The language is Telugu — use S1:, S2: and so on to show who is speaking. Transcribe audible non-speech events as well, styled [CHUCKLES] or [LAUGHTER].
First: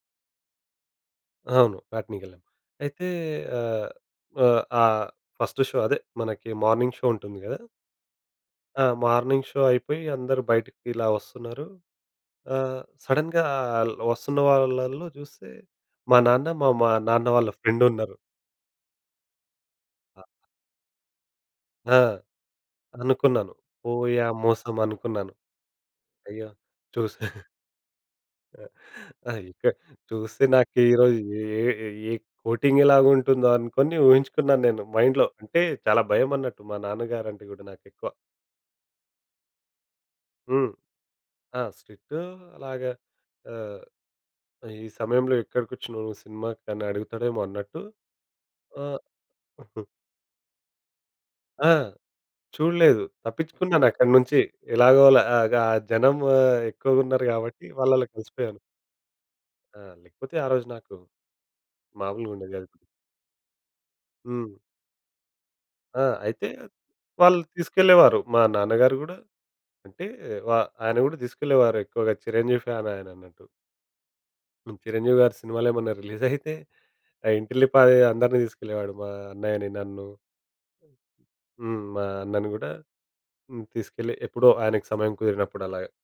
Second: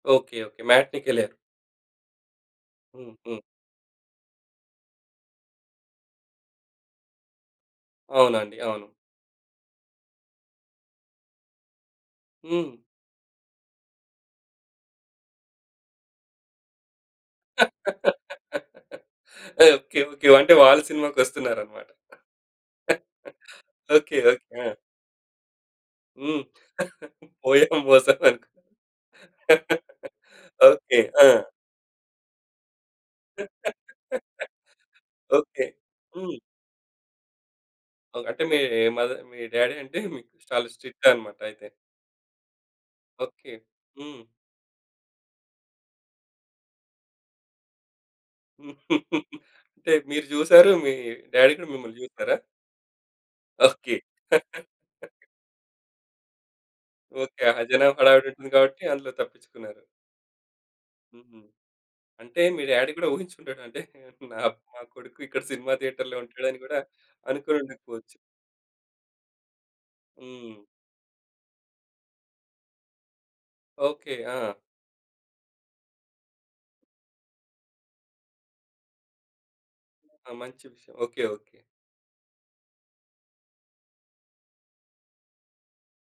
S1: ఓకే. ఓకే. మ్యాట్నికెళ్లారు.
S2: అవును మ్యాట్నికెళ్ళాను. అయితే
S1: హుహు.
S2: ఆహ్, వ ఆహ్, ఫస్ట్ షో అదే మనకి మార్నింగ్ షో ఉంటుంది గదా!
S1: అవునండి.
S2: ఆ!
S1: అవును.
S2: మార్నింగ్ షో అయిపోయి అందరూ బయటకిలా వస్తున్నారు.
S1: హ్మ్.
S2: ఆహ్, సడెన్‌గా ఆ ల్ వస్తున్న వాళ్ళలో చూస్తే మా నాన్న, మా మా నాన్న వాళ్ళ ఫ్రెండ్ ఉన్నరు.
S1: [LAUGHS] ఓకే. ఓకే. అంటే వాళ్ళు సినిమాకొస్తున్నారన్నమాట!
S2: ఆ! అనుకున్నాను.
S1: [LAUGHS] ఓకే.
S2: పోయాం
S1: ఓకే. ఆ!
S2: మోసం అనుకున్నాను.
S1: హ్మ్.
S2: అయ్యో! చూసా. [CHUCKLES]
S1: పోయాం మోసం అనుకు
S2: ఐతే చూస్తే
S1: [LAUGHS]
S2: నాకు ఈ
S1: ఓకే.
S2: రోజు
S1: ఆ!
S2: యే యే కోటింగెలాగుంటుందో అనుకోని ఊహించుకున్నాను నేను మైండ్‌లో. అంటే
S1: ఓకే.
S2: చాలా భయం
S1: హ్మ్.
S2: అన్నట్టు మా నాన్న గారు అంటే గూడ నాకెక్కువ.
S1: ఓహ్! అంటే మీ మద మీ డ్యాడీ అంటే మీకు చాలా
S2: హ్మ్.
S1: స్ట్రిక్ట్ అన్నమాట
S2: ఆ!
S1: అయితే.
S2: స్ట్రిక్ట్. అలాగా
S1: ఓకే.
S2: ఆహ్.
S1: హ్మ్.
S2: ఈ సమయంలో ఎక్కడికొచ్చినవు సినిమాకనడుగుతడేమో అన్నట్టు.
S1: [LAUGHS]
S2: ఆహ్.
S1: అంటే మీరు చూసారు. మీ డ్యాడీ గూడా
S2: ఆ!
S1: మిమ్మల్ని చూసారా?
S2: చూడలేదు. తప్పిచ్చుకున్నాను
S1: ఓకే.
S2: అక్కడ్నుంచి
S1: [LAUGHS]
S2: ఎలాగోలాగా ఆ గ జనం ఎక్కువగ ఉన్నారు
S1: ఓకే ఆహా!
S2: కాబట్టి
S1: జనం
S2: వాళ్ళలో
S1: హడావిడి ఉంటుంది
S2: కలిసిపోయాను.
S1: కాబట్టి అందులో తప్పిచ్చుకున్నారు.
S2: ఆ! లేకపోతే ఆరోజు నాకు,
S1: హుహు. అంటే
S2: మాములుగుండేది
S1: మీ
S2: కాదు.
S1: డ్యాడీ గూడా ఉహించుండడు అంటే నా
S2: హ్మ్.
S1: మా కొడుకు ఇక్కడ సినిమా
S2: ఆ!
S1: థియేటర్‌లో
S2: అయితే
S1: ఉంటాడని గూడా
S2: వాళ్ళు
S1: అనుకోని ఉండకపోవచ్చు.
S2: తీసుకెళ్ళేవారు మా నాన్నగారు గూడా. అంటే వ
S1: హ్మ్.
S2: ఆయన కూడా తీసుకెళ్ళేవారెక్కువగా చిరంజీవి ఫ్యాన్ ఆయనన్నట్టు.
S1: ఓకే. ఆ!
S2: చిరంజీవి గారి సినిమాలేమన్నా రిలీజ్ [GIGGLES] అయితే, ఆ ఇంటిల్లిపాది అందరిని తీసుకెళ్ళేవాడు మా అన్నయ్యని, నన్ను.
S1: ఆ! మంచి విషయం. ఓకే. ఓకే.
S2: హ్మ్, మా అన్నను గూడా. హ్మ్ తీసుకెళ్ళి ఎప్పుడో ఆయనకు సమయం కుదిరినప్పుడలాగ.